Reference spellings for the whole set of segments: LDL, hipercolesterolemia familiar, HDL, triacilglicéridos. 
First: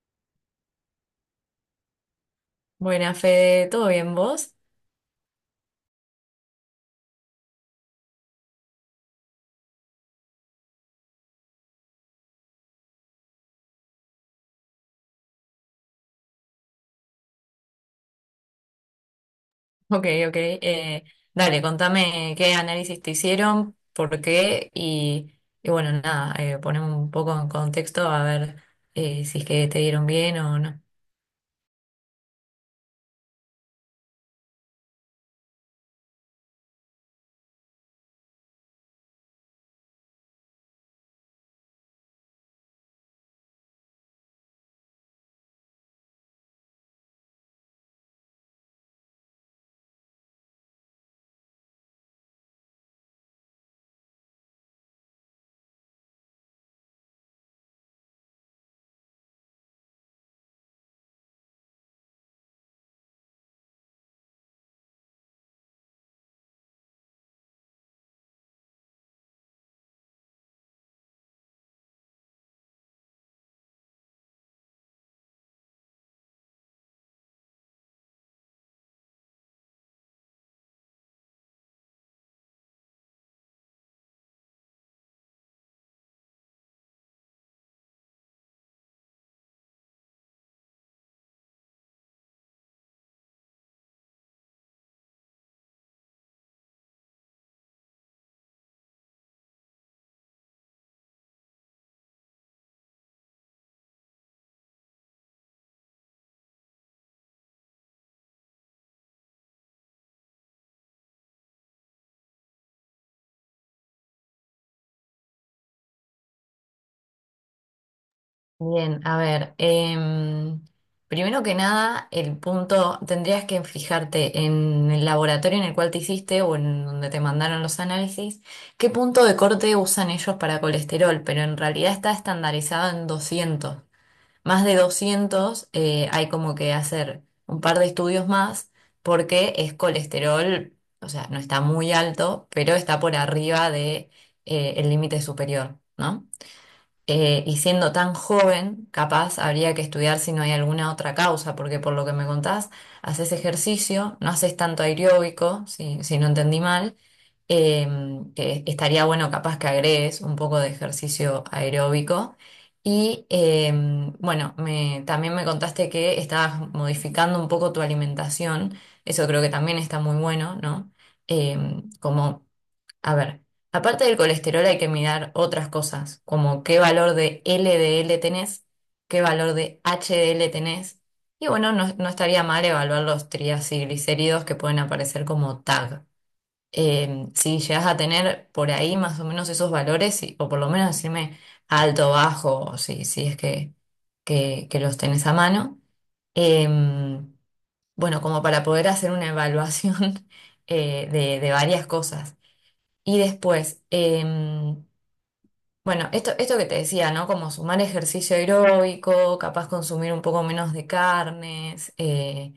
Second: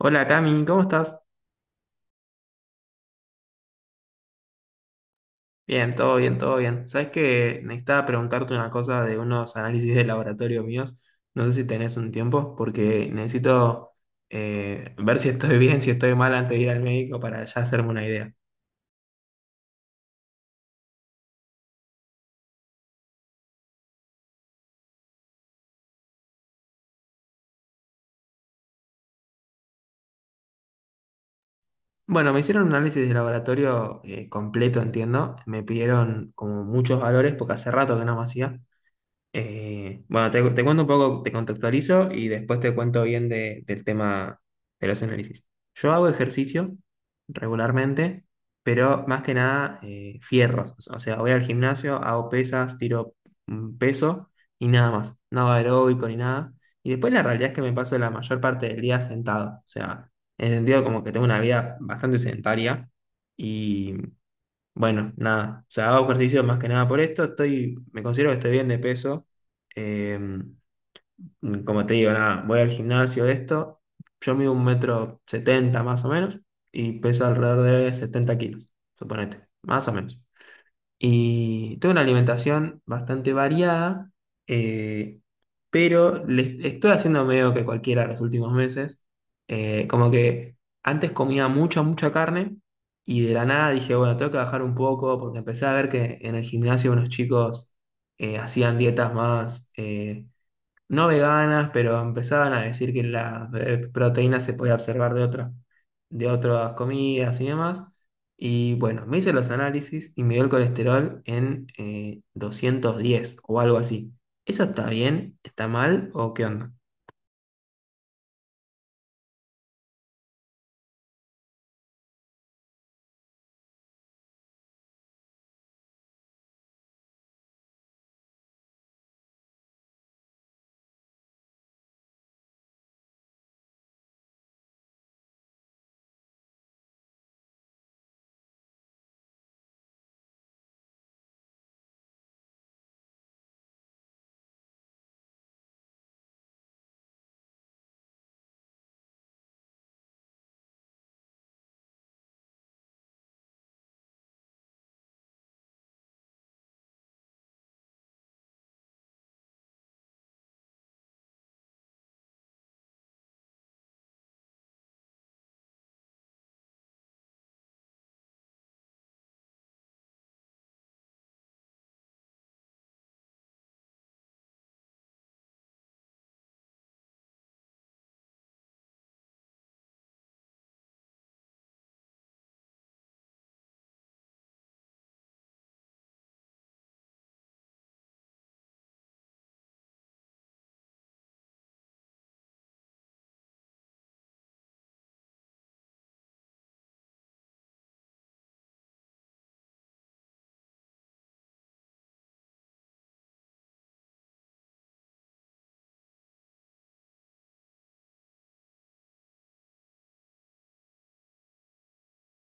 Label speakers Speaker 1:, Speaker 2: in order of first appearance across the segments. Speaker 1: Hola Cami, ¿cómo estás?
Speaker 2: Buena, Fede, ¿todo bien vos?
Speaker 1: Bien, todo bien, todo bien. Sabes que necesitaba preguntarte una cosa de unos análisis de laboratorio míos. No sé si tenés un tiempo, porque necesito ver si estoy bien, si estoy mal antes de ir al médico para ya hacerme una idea.
Speaker 2: Ok, ok. Dale, contame qué análisis te hicieron, por qué y bueno, nada, poneme un poco en contexto a ver si es que te dieron bien o no.
Speaker 1: Bueno, me hicieron un análisis de laboratorio completo, entiendo. Me pidieron como muchos valores, porque hace rato que no me hacía. Bueno, te cuento un poco, te contextualizo y después te cuento bien del tema de los análisis. Yo hago ejercicio regularmente, pero más que nada fierros. O sea, voy al gimnasio, hago pesas, tiro peso y nada más. No hago aeróbico ni nada. Y después la realidad es que me paso la mayor parte del día sentado. O sea, en el sentido como que tengo una vida bastante sedentaria, bueno, nada, o sea, hago ejercicio más que nada por esto, estoy, me considero que estoy bien de peso. Eh, Como te digo, nada, voy al gimnasio, esto, yo mido un metro 70 más o menos y peso alrededor de 70 kilos, suponete, más o menos. Y tengo una alimentación bastante variada, eh, pero le estoy haciendo medio que cualquiera los últimos meses. Como que antes comía mucha, mucha carne y de la nada dije, bueno, tengo que bajar un poco porque empecé a ver que en el gimnasio unos chicos hacían dietas más... no veganas, pero empezaban a decir que la proteínas se podía observar de otras comidas y demás. Y bueno, me hice los análisis y me dio el colesterol en 210 o algo así. ¿Eso está bien? ¿Está mal? ¿O qué onda?
Speaker 2: Bien, a ver, primero que nada, el punto, tendrías que fijarte en el laboratorio en el cual te hiciste o en donde te mandaron los análisis, qué punto de corte usan ellos para colesterol, pero en realidad está estandarizado en 200. Más de 200 hay como que hacer un par de estudios más porque es colesterol, o sea, no está muy alto, pero está por arriba de, el límite superior, ¿no? Y siendo tan joven, capaz habría que estudiar si no hay alguna otra causa, porque por lo que me contás, haces ejercicio, no haces tanto aeróbico, si no entendí mal, que estaría bueno capaz que agregues un poco de ejercicio aeróbico. Y em, bueno, me, también me contaste que estabas modificando un poco tu alimentación, eso creo que también está muy bueno, ¿no? Em, como a ver, aparte del colesterol hay que mirar otras cosas, como qué valor de LDL tenés, qué valor de HDL tenés, y bueno, no, no estaría mal evaluar los triacilglicéridos que pueden aparecer como tag. Si llegas a tener por ahí más o menos esos valores, y- o por lo menos decirme alto, bajo, o si, si es que los tenés a mano. Em, bueno, como para poder hacer una evaluación de varias cosas. Y después, em, bueno, esto que te decía, ¿no? Como sumar ejercicio aeróbico, capaz consumir un poco menos de carnes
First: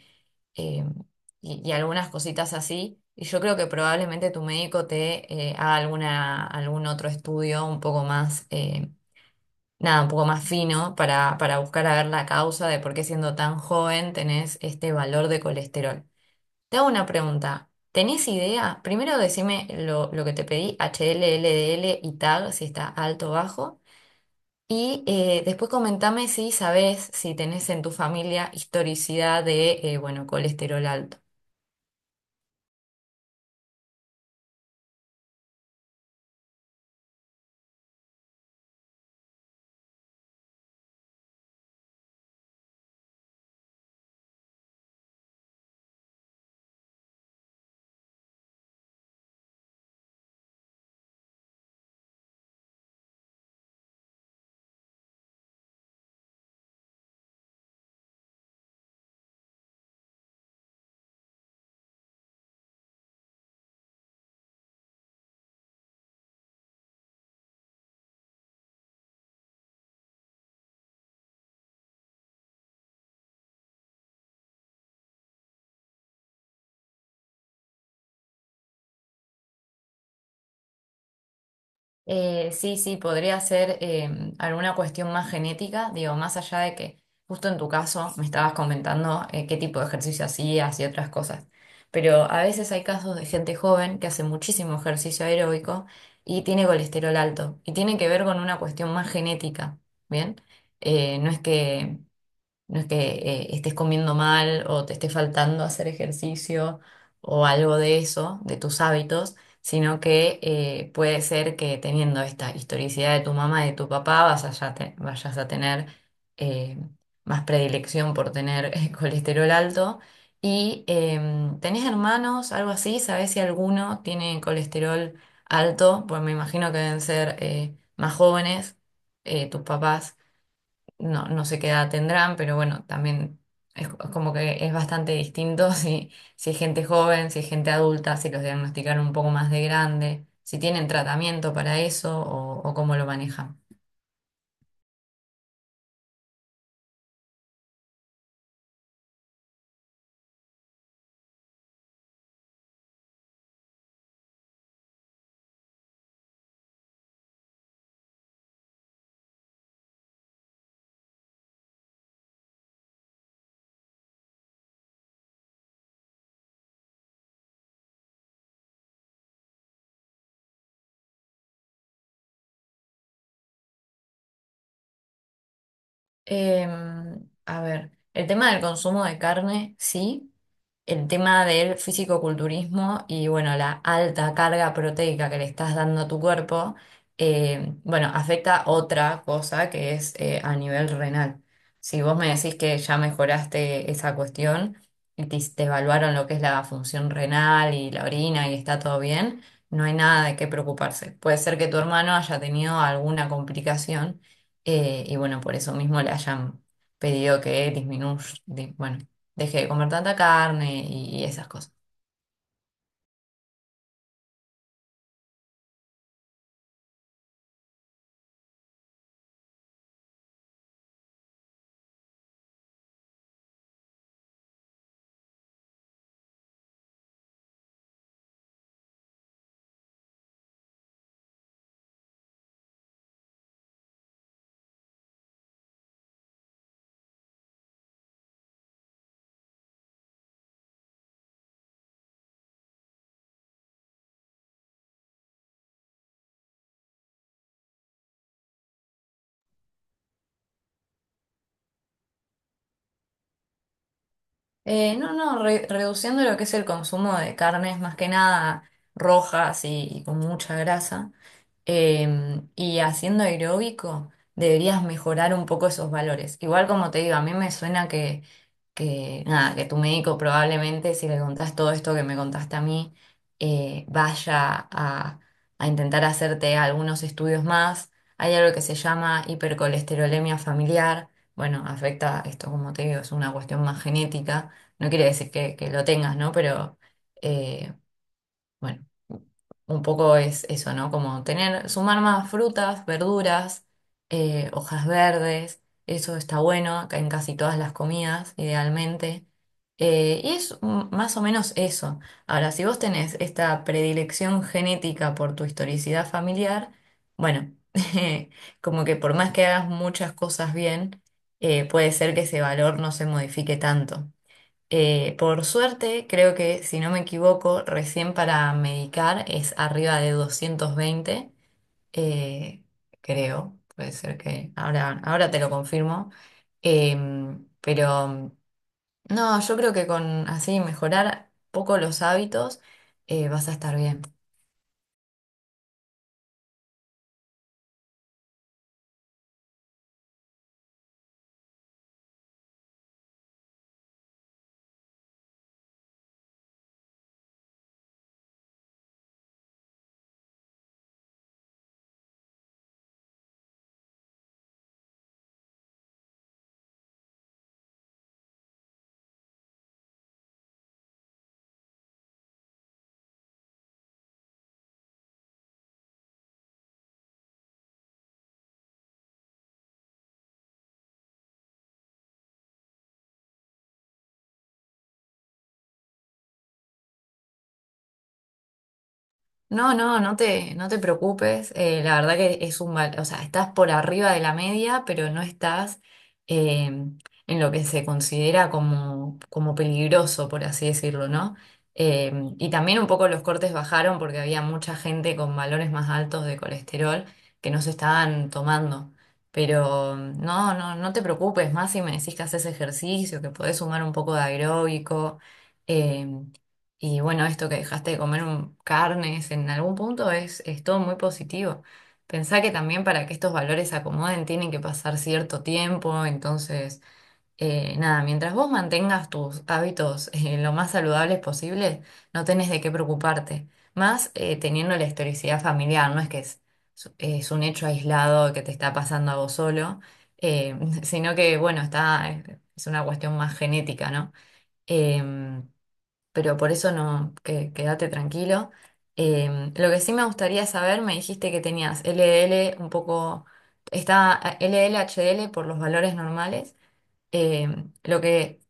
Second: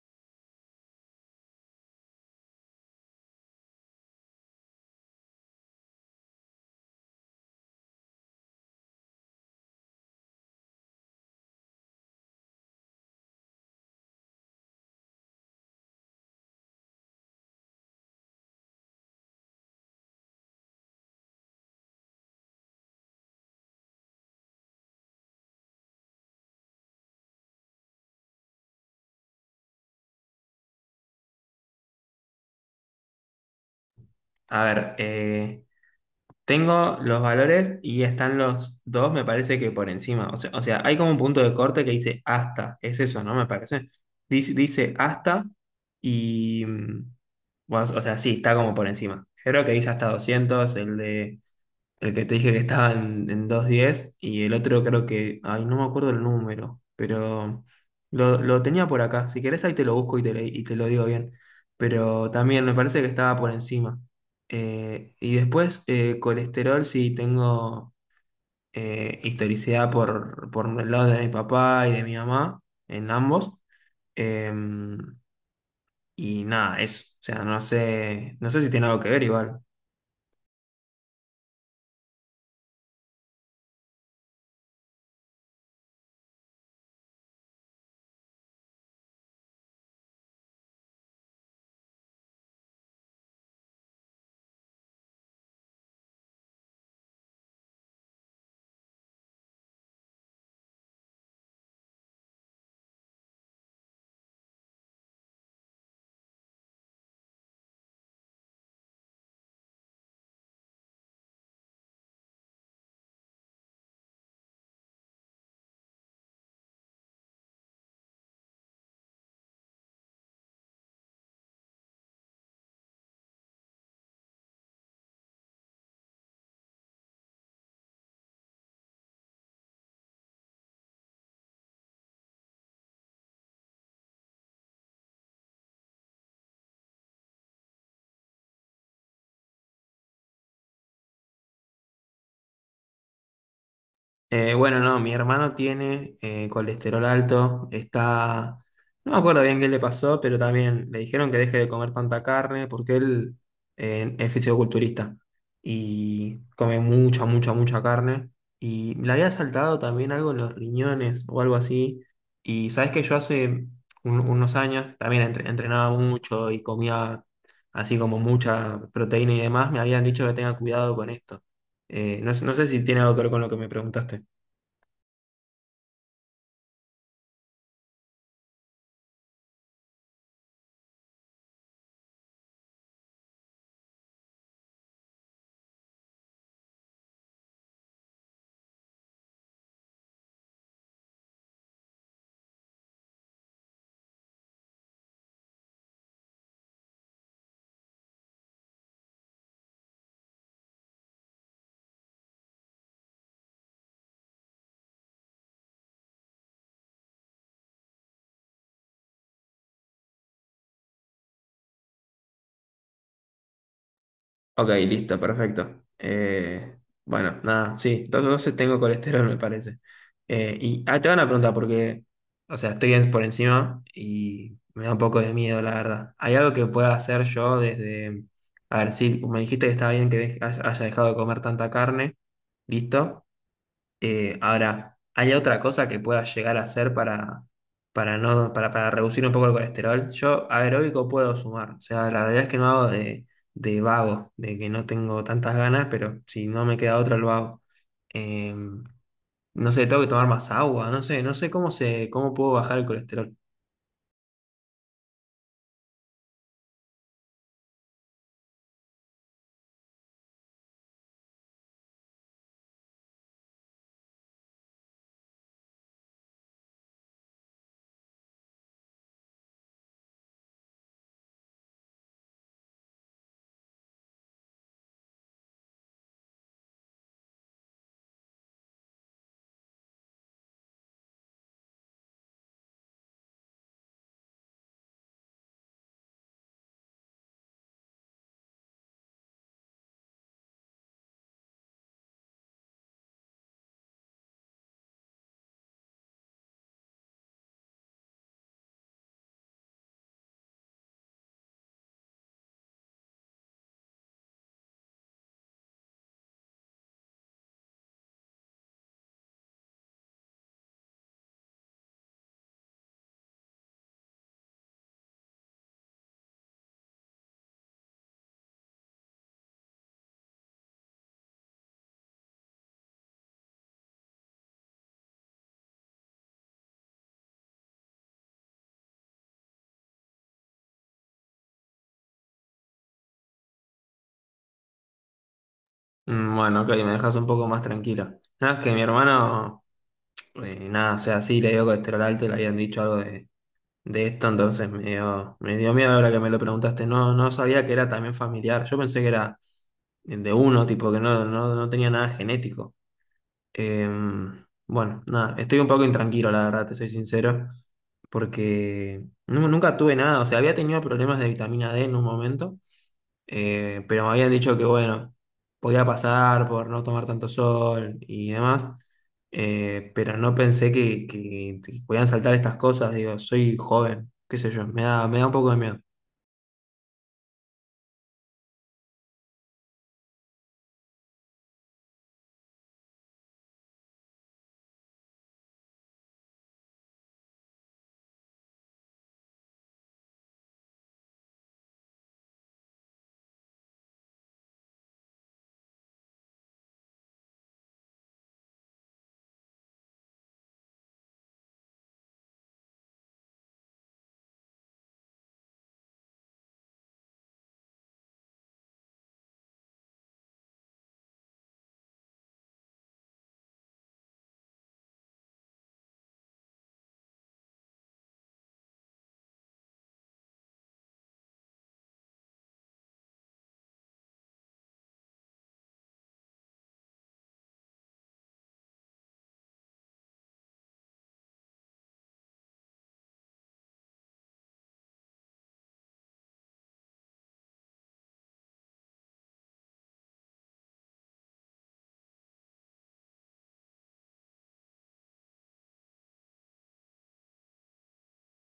Speaker 2: em, y algunas cositas así. Y yo creo que probablemente tu médico te haga alguna, algún otro estudio un poco más, nada, un poco más fino para buscar a ver la causa de por qué siendo tan joven tenés este valor de colesterol. Te hago una pregunta. ¿Tenés idea? Primero decime lo que te pedí, H L L D L y tag, si está alto o bajo. Y después comentame si sabés, si tenés en tu familia historicidad de, bueno, colesterol alto.
Speaker 1: A ver, tengo los valores y están los dos, me parece que por encima. O sea, hay como un punto de corte que dice hasta. Es eso, ¿no? Me parece. Dice hasta y... bueno, o sea, sí, está como por encima. Creo que dice hasta 200 el de el que te dije que estaba en 210 y el otro creo que, ay, no me acuerdo el número, pero lo tenía por acá. Si querés ahí te lo busco y te, y te lo digo bien. Pero también me parece que estaba por encima. Y después colesterol sí tengo, historicidad por el lado de mi papá y de mi mamá, en ambos. Em, y nada, eso. O sea, no sé, no sé si tiene algo que ver igual.
Speaker 2: Sí, sí, podría ser alguna cuestión más genética, digo, más allá de que justo en tu caso me estabas comentando qué tipo de ejercicio hacías y otras cosas, pero a veces hay casos de gente joven que hace muchísimo ejercicio aeróbico y tiene colesterol alto y tiene que ver con una cuestión más genética, ¿bien? Eh, no es que no es que estés comiendo mal o te esté faltando hacer ejercicio o algo de eso, de tus hábitos, sino que puede ser que teniendo esta historicidad de tu mamá y de tu papá vas a ya te- vayas a tener eh, más predilección por tener colesterol alto. Y em, ¿tenés hermanos, algo así? ¿Sabés si alguno tiene colesterol alto? Pues me imagino que deben ser más jóvenes tus papás. No, no sé qué edad tendrán, pero bueno, también es, co- como que es bastante distinto si, si es gente joven, si es gente adulta, si los diagnosticaron un poco más de grande, si tienen tratamiento para eso o cómo lo manejan.
Speaker 1: Bueno, no, mi hermano tiene colesterol alto, está... No me acuerdo bien qué le pasó, pero también le dijeron que deje de comer tanta carne porque él es fisioculturista y come mucha, mucha, mucha carne. Y le había saltado también algo en los riñones o algo así. Y sabes que yo hace unos años también entrenaba mucho y comía así como mucha proteína y demás. Me habían dicho que tenga cuidado con esto. No, no sé si tiene algo que ver con lo que me preguntaste.
Speaker 2: Em, a ver, el tema del consumo de carne, sí. El tema del fisicoculturismo y bueno, la alta carga proteica que le estás dando a tu cuerpo, em, bueno, afecta otra cosa que es a nivel renal. Si vos me decís que ya mejoraste esa cuestión y te evaluaron lo que es la función renal y la orina y está todo bien, no hay nada de qué preocuparse. Puede ser que tu hermano haya tenido alguna complicación y bueno, por eso mismo le hayan pedido que disminuya, di- bueno, deje de comer tanta carne y esas cosas.
Speaker 1: Ok, listo, perfecto. Bueno, nada, sí, entonces tengo colesterol, me parece. Y ah, te van a preguntar porque, o sea, estoy por encima y me da un poco de miedo, la verdad. ¿Hay algo que pueda hacer yo desde... A ver, sí, me dijiste que está bien que haya dejado de comer tanta carne, listo. Ahora, ¿hay otra cosa que pueda llegar a hacer para, no, para reducir un poco el colesterol? Yo aeróbico puedo sumar, o sea, la realidad es que no hago de vago, de que no tengo tantas ganas, pero si no me queda otra lo hago. Eh, no sé, tengo que tomar más agua, no sé, no sé cómo se, cómo puedo bajar el colesterol.
Speaker 2: No, no, re- reduciendo lo que es el consumo de carnes, más que nada rojas y con mucha grasa. Y haciendo aeróbico deberías mejorar un poco esos valores. Igual como te digo, a mí me suena que, nada, que tu médico probablemente, si le contás todo esto que me contaste a mí, vaya a intentar hacerte algunos estudios más. Hay algo que se llama hipercolesterolemia familiar. Bueno, afecta, esto como te digo, es una cuestión más genética. No quiere decir que lo tengas, ¿no? Pero... eh, bueno, un poco es eso, ¿no? Como tener, sumar más frutas, verduras, hojas verdes, eso está bueno, acá en casi todas las comidas, idealmente. Y es mm, más o menos eso. Ahora, si vos tenés esta predilección genética por tu historicidad familiar, bueno, como que por más que hagas muchas cosas bien, puede ser que ese valor no se modifique tanto. Por suerte, creo que, si no me equivoco, recién para medicar es arriba de 220, eh, creo, puede ser que, ahora, ahora te lo confirmo. Em, pero no, yo creo que con así mejorar poco los hábitos, vas a estar bien.
Speaker 1: Mm, bueno, ok, me dejas un poco más tranquilo. Nada, es que mi hermano, nada, o sea, sí le dio colesterol alto, le habían dicho algo de esto, entonces me dio miedo ahora que me lo preguntaste. No, no sabía que era también familiar. Yo pensé que era de uno, tipo, que no, no, no tenía nada genético. Eh, bueno, nada, estoy un poco intranquilo, la verdad, te soy sincero, porque nunca tuve nada. O sea, había tenido problemas de vitamina D en un momento. Pero me habían dicho que, bueno, podía pasar por no tomar tanto sol y demás. Pero no pensé que, que podían saltar estas cosas. Digo, soy joven, qué sé yo, me da un poco de miedo.
Speaker 2: No, no, no te preocupes. Eh, la verdad que es un val- o sea, estás por arriba de la media, pero no estás en lo que se considera como, como peligroso, por así decirlo, ¿no? Eh, y también un poco los cortes bajaron porque había mucha gente con valores más altos de colesterol que no se estaban tomando. Pero no, no, no te preocupes, más si me decís que haces ejercicio, que podés sumar un poco de aeróbico. Eh, y bueno, esto que dejaste de comer un- carnes en algún punto es todo muy positivo. Pensá que también para que estos valores se acomoden tienen que pasar cierto tiempo, entonces, nada, mientras vos mantengas tus hábitos lo más saludables posible, no tenés de qué preocuparte. Más teniendo la historicidad familiar, no es que es un hecho aislado que te está pasando a vos solo, eh, sino que, bueno, está, es una cuestión más genética, ¿no? Em, pero por eso no, que, quédate tranquilo. Em, lo que sí me gustaría saber, me dijiste que tenías L D L un poco, está LDL, L H D L por los valores normales. Em, lo que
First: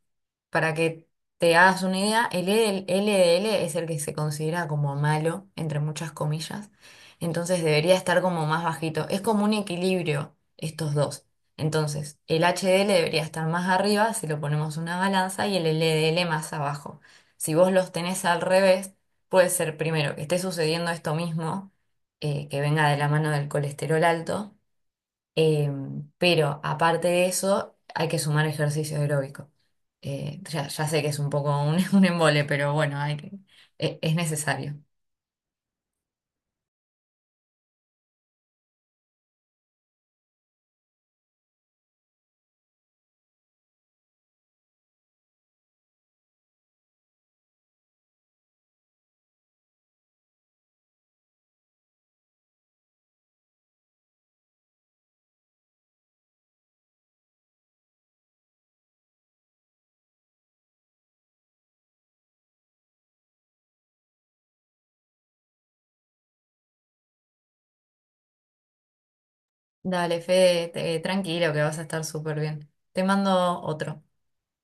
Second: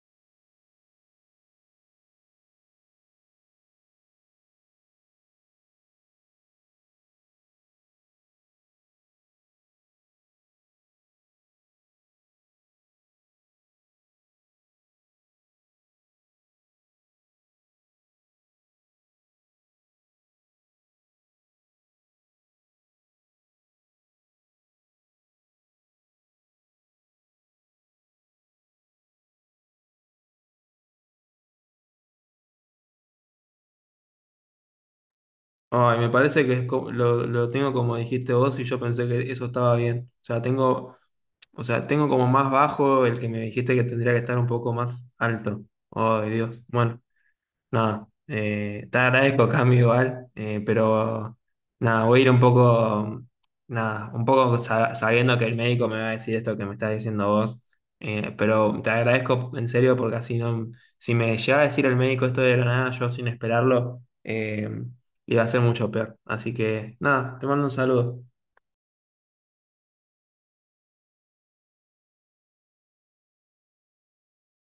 Speaker 2: para que te hagas una idea, el LDL es el que se considera como malo, entre muchas comillas. Entonces debería estar como más bajito. Es como un equilibrio estos dos. Entonces, el HDL debería estar más arriba si lo ponemos en una balanza y el LDL más abajo. Si vos los tenés al revés, puede ser primero que esté sucediendo esto mismo, que venga de la mano del colesterol alto. Em, pero aparte de eso, hay que sumar ejercicio aeróbico. Ya sé que es un poco un, un embole, pero bueno, hay que, e- es necesario.
Speaker 1: Ay, me parece que es lo tengo como dijiste vos y yo pensé que eso estaba bien. O sea, tengo como más bajo el que me dijiste que tendría que estar un poco más alto. Ay, Dios. Bueno. No, te agradezco, Cami, igual, pero nada, voy a ir un poco, nada, un poco sabiendo que el médico me va a decir esto que me estás diciendo vos, pero te agradezco en serio porque así no, si me llega a decir el médico esto de la nada, yo sin esperarlo, iba a ser mucho peor. Así que nada, te mando un saludo.
Speaker 2: Dale, Fede, te- tranquilo que vas a estar súper bien. Te mando otro.